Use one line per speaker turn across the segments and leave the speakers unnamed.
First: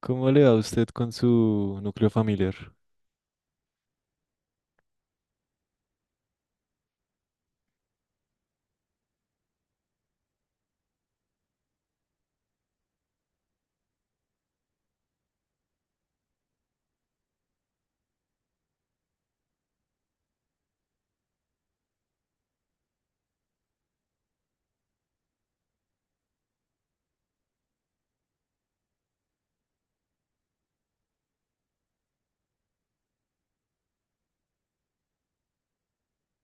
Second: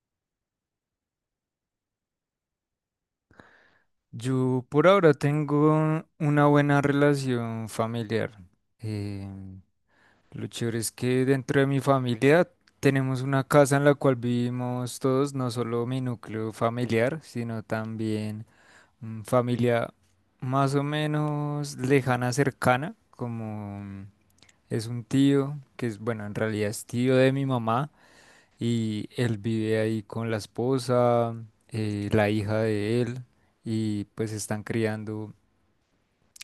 ¿Cómo le va a usted con su núcleo familiar?
Yo por ahora tengo una buena relación familiar. Eh, lo chévere es que dentro de mi familia tenemos una casa en la cual vivimos todos, no solo mi núcleo familiar, sino también familia más o menos lejana, cercana, como es un tío, que es, bueno, en realidad es tío de mi mamá y él vive ahí con la esposa, la hija de él y pues están criando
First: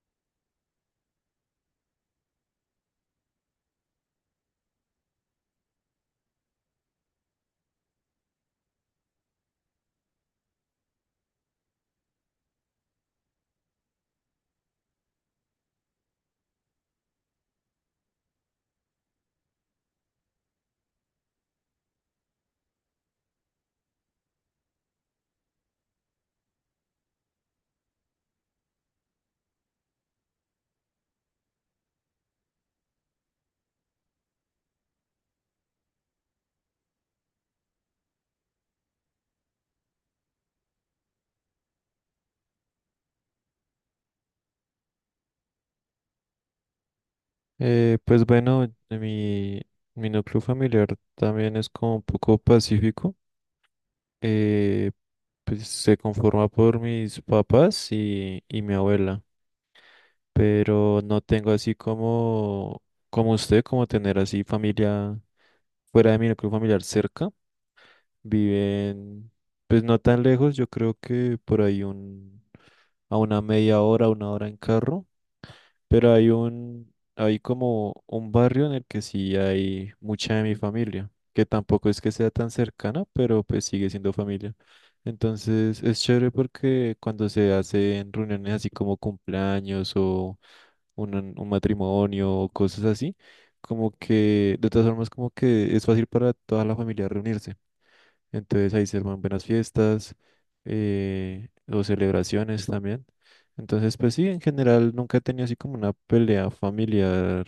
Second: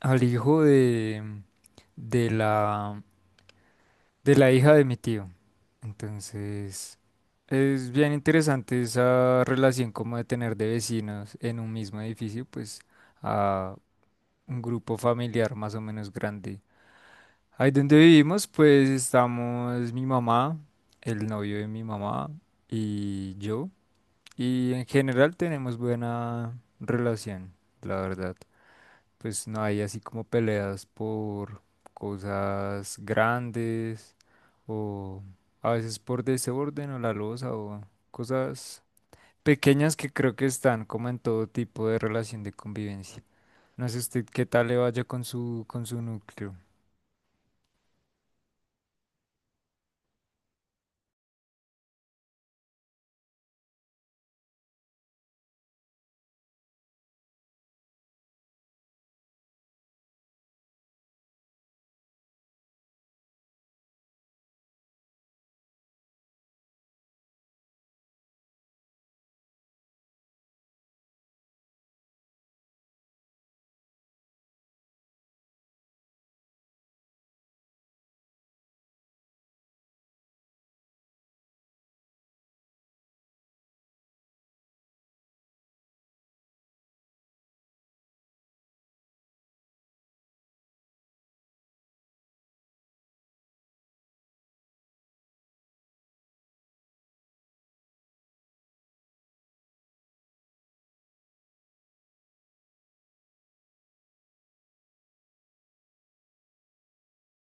al hijo de la, de la hija de mi tío. Entonces, es bien interesante esa relación como de tener de vecinos en un mismo edificio, pues a un grupo familiar más o menos grande. Ahí donde vivimos, pues estamos mi mamá, el novio de mi mamá y yo. Y en general tenemos buena relación, la verdad. Pues no hay así como peleas por cosas grandes o a veces por desorden o la loza o cosas pequeñas que creo que están como en todo tipo de relación de convivencia. No sé usted qué tal le vaya con su núcleo.
Pues bueno, mi núcleo familiar también es como un poco pacífico. eh, pues se conforma por mis papás y mi abuela, pero no tengo así como, como usted, como tener así familia fuera de mi núcleo familiar cerca. Viven, pues no tan lejos, yo creo que a una media hora, una hora en carro. Pero hay como un barrio en el que sí hay mucha de mi familia, que tampoco es que sea tan cercana, pero pues sigue siendo familia. Entonces es chévere porque cuando se hacen reuniones así como cumpleaños o un matrimonio o cosas así, como que de todas formas como que es fácil para toda la familia reunirse. Entonces ahí se arman buenas fiestas o celebraciones también. Entonces, pues sí, en general nunca he tenido así como una pelea familiar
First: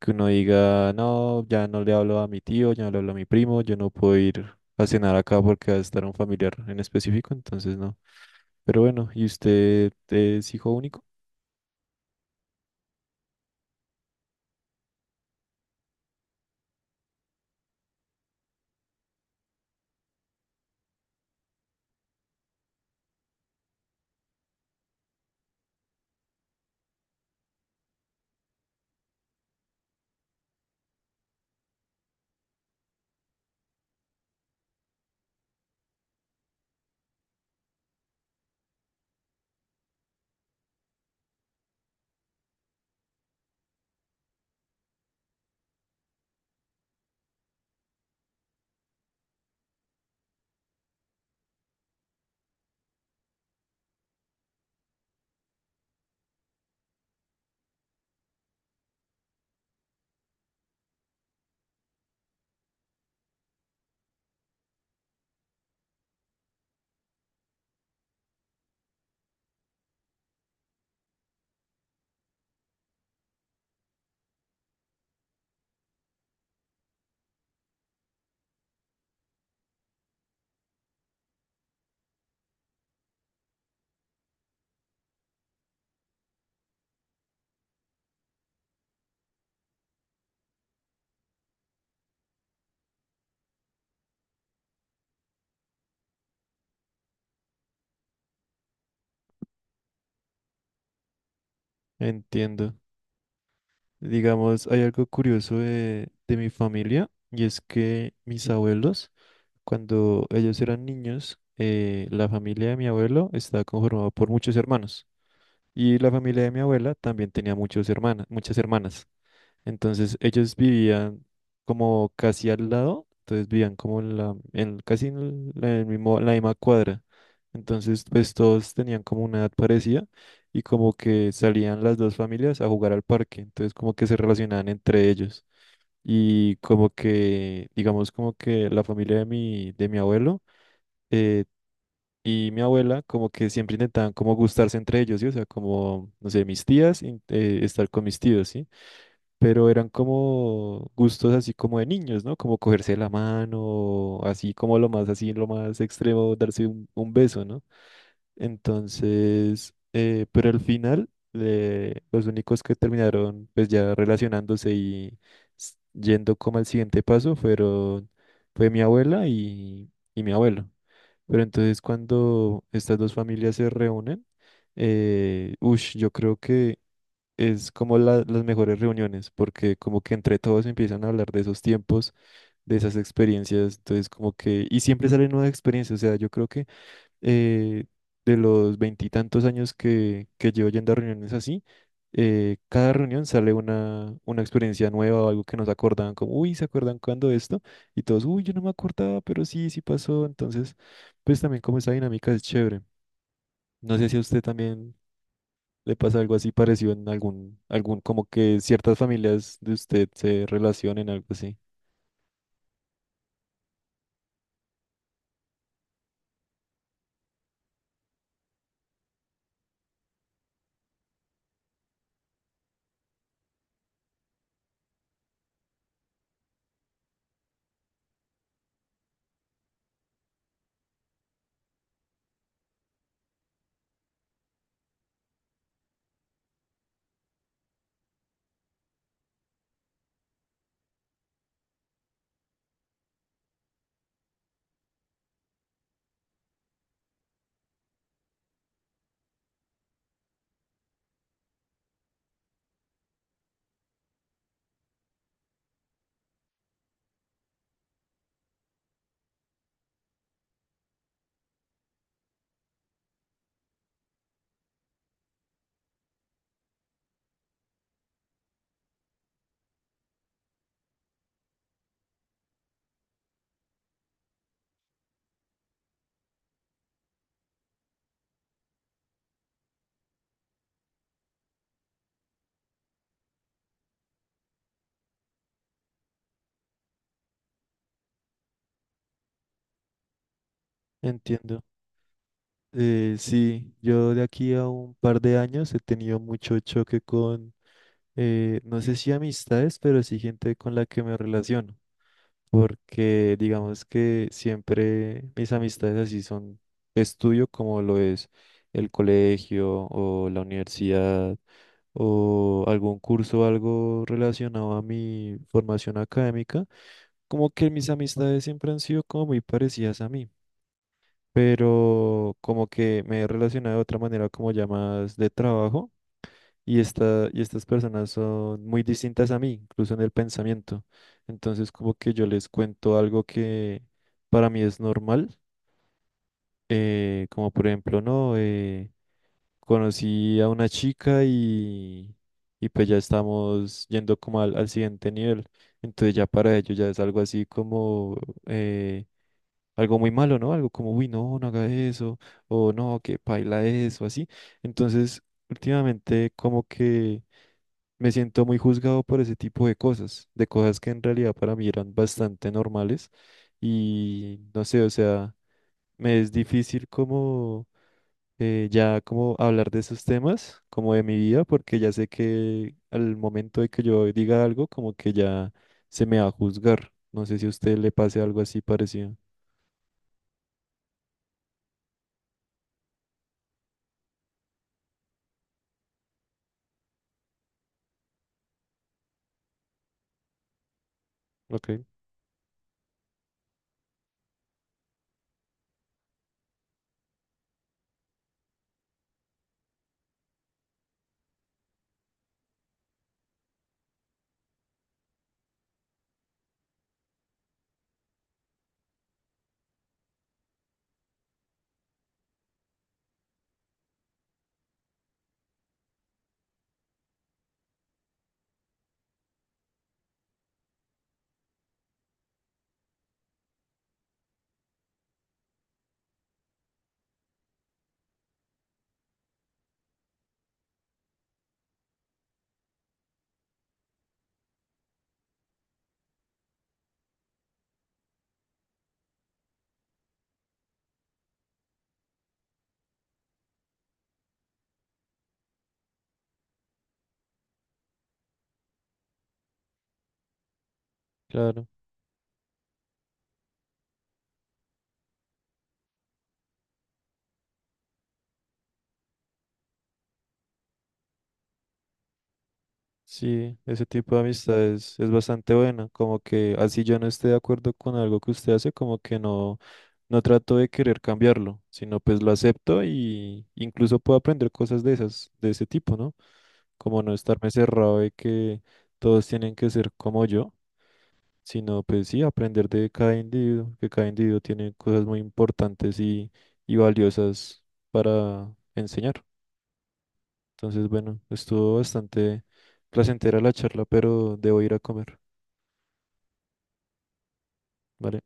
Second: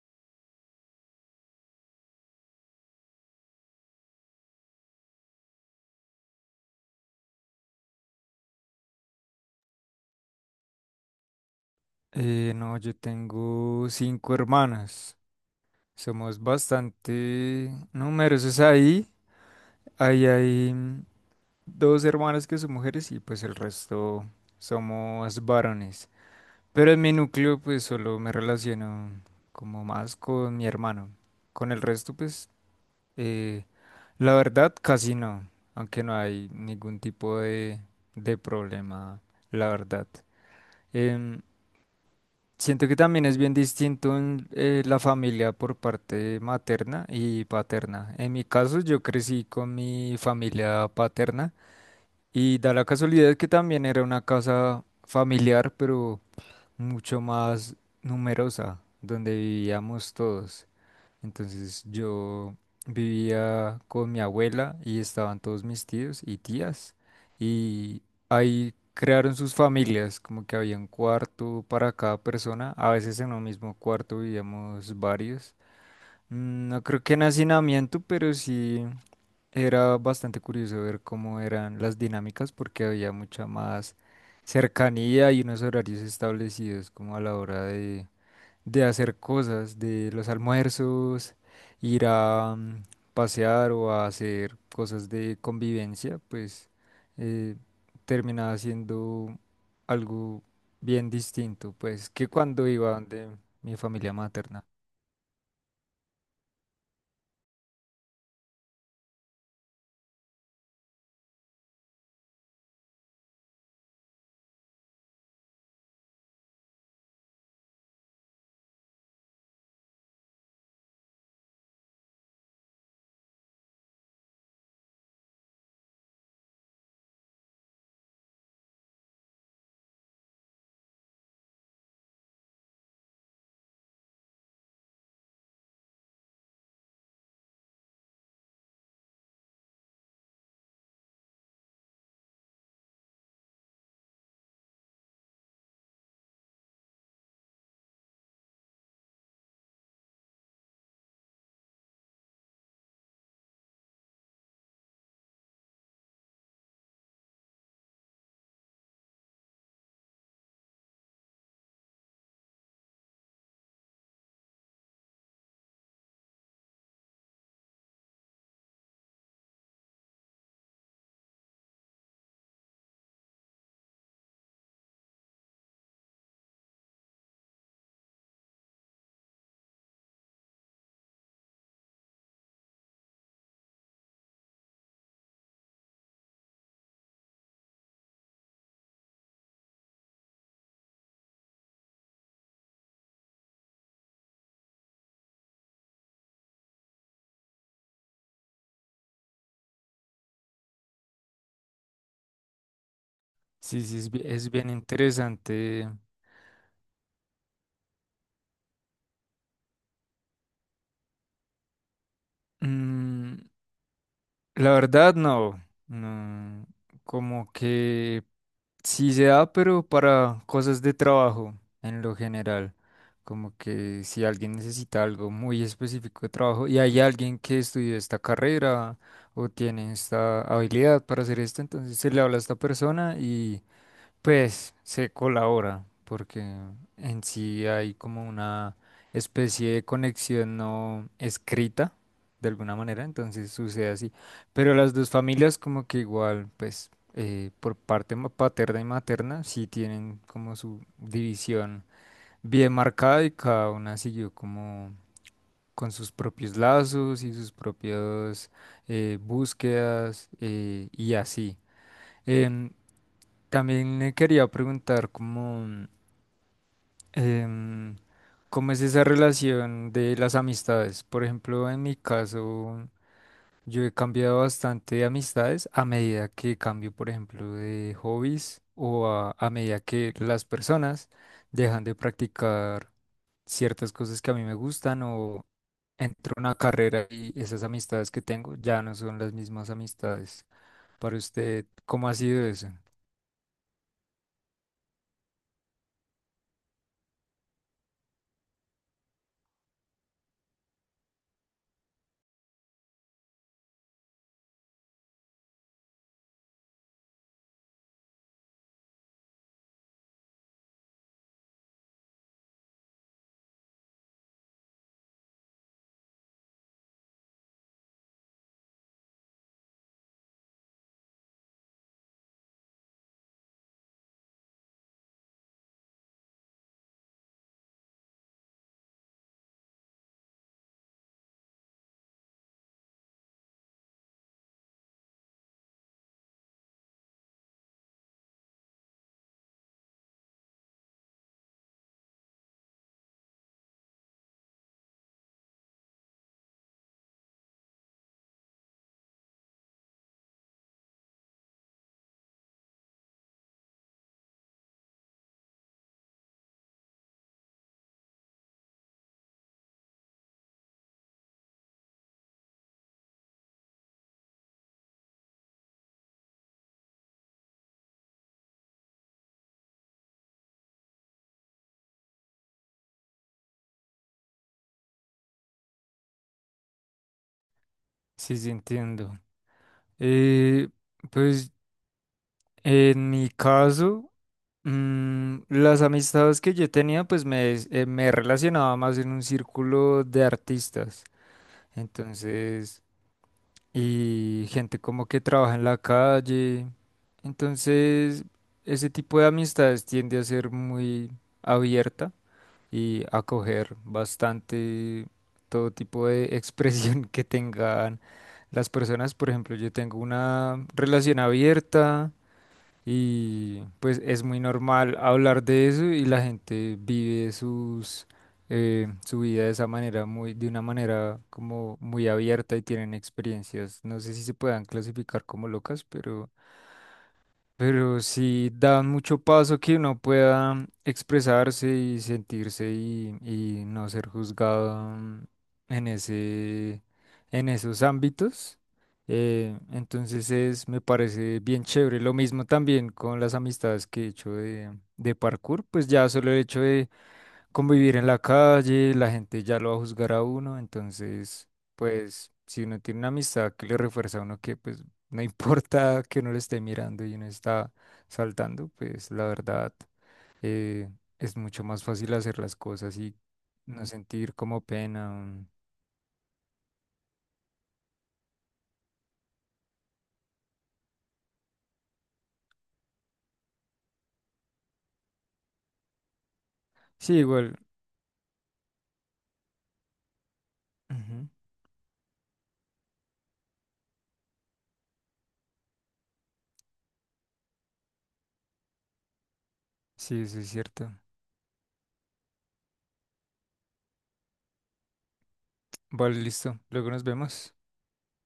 que uno diga, no, ya no le hablo a mi tío, ya no le hablo a mi primo, yo no puedo ir a cenar acá porque va a estar un familiar en específico, entonces no. Pero bueno, ¿y usted es hijo único?
No, yo tengo cinco hermanas. Somos bastante numerosos ahí. Ahí hay dos hermanas que son mujeres y pues el resto somos varones. Pero en mi núcleo pues solo me relaciono como más con mi hermano. Con el resto pues eh, la verdad casi no, aunque no hay ningún tipo de problema, la verdad. Em, Siento que también es bien distinto en, la familia por parte materna y paterna. En mi caso yo crecí con mi familia paterna y da la casualidad que también era una casa familiar, pero mucho más numerosa, donde vivíamos todos. Entonces yo vivía con mi abuela y estaban todos mis tíos y tías y ahí crearon sus familias, como que había un cuarto para cada persona. A veces en un mismo cuarto vivíamos varios. No creo que en hacinamiento, pero sí. Era bastante curioso ver cómo eran las dinámicas porque había mucha más cercanía y unos horarios establecidos como a la hora de hacer cosas, de los almuerzos, ir a pasear o a hacer cosas de convivencia, pues eh, terminaba siendo algo bien distinto, pues que cuando
Entiendo.
iba donde mi familia materna.
Digamos, hay algo curioso de mi familia y es que mis abuelos cuando ellos eran niños, la familia de mi abuelo estaba conformada por muchos hermanos y la familia de mi abuela también tenía muchos hermanas, muchas hermanas. Entonces ellos vivían como casi al lado, entonces vivían como en la, en, casi en el mismo, la misma cuadra. Entonces pues todos tenían como una edad parecida y como que salían las dos familias a jugar al parque, entonces como que se relacionaban entre ellos. Y como que, digamos como que la familia de mi abuelo eh, y mi abuela como que siempre intentaban como gustarse entre ellos, ¿sí? O sea, como, no sé, mis tías, estar con mis tíos, ¿sí? Pero eran como gustos así como de niños, ¿no? Como cogerse la mano, así como lo más, así lo más extremo, darse un beso, ¿no? Entonces, pero al final, los únicos que terminaron pues ya relacionándose y yendo como al siguiente paso fueron, fue mi abuela y mi abuelo. Pero entonces cuando estas dos familias se reúnen, ush, yo creo que es como las mejores reuniones, porque como que entre todos empiezan a hablar de esos tiempos, de esas experiencias, entonces como que, y siempre salen nuevas experiencias, o sea, yo creo que eh, de los 20 y tantos años que llevo yendo a reuniones así, cada reunión sale una experiencia nueva o algo que nos acordaban, como, uy, ¿se acuerdan cuando esto? Y todos, uy, yo no me acordaba, pero sí, sí pasó. Entonces, pues también como esa dinámica es chévere.
Sí,
No
sí,
sé
es,
si a usted
es bien
también
interesante.
le pasa algo así parecido en algún, algún, como que ciertas familias de usted se relacionen, algo así.
mm, La verdad, no. No. Como que sí se da, pero para cosas de trabajo en lo general. Como que si alguien necesita algo muy específico de trabajo y hay alguien que estudió esta carrera o tiene esta habilidad para hacer esto, entonces se le habla a esta persona y pues se colabora, porque en sí hay como una especie de conexión no escrita, de alguna manera, entonces sucede así. Pero las dos familias como que igual, pues por parte paterna y materna, sí tienen como su división bien marcada y cada una siguió como con sus propios lazos y sus propias búsquedas y así. Em, También me quería preguntar cómo, em, cómo es esa relación de las amistades. Por ejemplo, en mi caso, yo he cambiado bastante de amistades a medida que cambio, por ejemplo, de hobbies o a medida que las personas dejan de practicar ciertas cosas que a mí me gustan o entro a una carrera y esas amistades que tengo ya no son las mismas amistades. Para
Entiendo.
usted, ¿cómo ha sido eso?
Sí, yo de aquí a un par de años he tenido mucho choque con no sé si amistades, pero sí gente con la que me relaciono, porque digamos que siempre mis amistades así son estudio como lo es el colegio o la universidad o algún curso o algo relacionado a mi formación académica, como que mis amistades siempre han sido como muy parecidas a mí, pero como que me he relacionado de otra manera como ya más de trabajo. Y estas personas son muy distintas a mí, incluso en el pensamiento. Entonces, como que yo les cuento algo que para mí es normal, como por ejemplo, no, conocí a una chica y pues ya estamos yendo como al, al siguiente nivel. Entonces ya para ellos ya es algo así como eh, algo muy malo, ¿no? Algo como, uy, no, no haga eso, o no, que paila eso, así. Entonces, últimamente como que me siento muy juzgado por ese tipo de cosas que en realidad para mí eran bastante normales y no sé, o sea, me es difícil como ya como hablar de esos temas, como de mi vida, porque ya sé que al momento de que yo diga algo, como que ya se me va a juzgar. No sé si a usted le pase
Sí,
algo
sí,
así parecido.
entiendo. Eh, pues en mi caso, las amistades que yo tenía, pues me relacionaba más en un círculo de artistas.
Ok,
Entonces, y gente como que trabaja en la calle. Entonces, ese tipo de amistades tiende a ser muy abierta y a acoger bastante todo tipo de expresión que tengan las personas. Por ejemplo, yo tengo una relación abierta. Y pues es muy normal hablar de eso y la gente vive su vida de esa manera, muy, de una manera como muy abierta y tienen experiencias. No sé si se puedan clasificar como locas, pero sí dan mucho paso que uno pueda expresarse y sentirse y no ser juzgado en ese, en esos ámbitos. Entonces es, me parece bien chévere. Lo mismo también con las amistades que he hecho de parkour, pues ya solo el hecho de convivir en la calle, la gente ya lo va a juzgar a uno, entonces,
claro.
pues, si uno tiene una amistad que le refuerza a uno que, pues, no importa que uno le esté mirando y uno está saltando, pues, la verdad, eh, es mucho más fácil hacer las cosas y
Sí, ese
no
tipo de
sentir como
amistades
pena.
es bastante buena, como que así yo no esté de acuerdo con algo que usted hace, como que no. No trato de querer cambiarlo, sino pues lo acepto y incluso puedo aprender cosas de esas, de ese tipo, ¿no? Como
Sí,
no estarme
igual.
cerrado de que todos tienen que ser como yo,
Ujú.
sino pues sí, aprender de cada individuo, que cada individuo tiene cosas muy importantes y valiosas para enseñar.
Sí, eso es
Entonces,
cierto.
bueno, estuvo bastante placentera la charla, pero debo ir a comer,
Vale, listo. Luego nos vemos.
¿vale?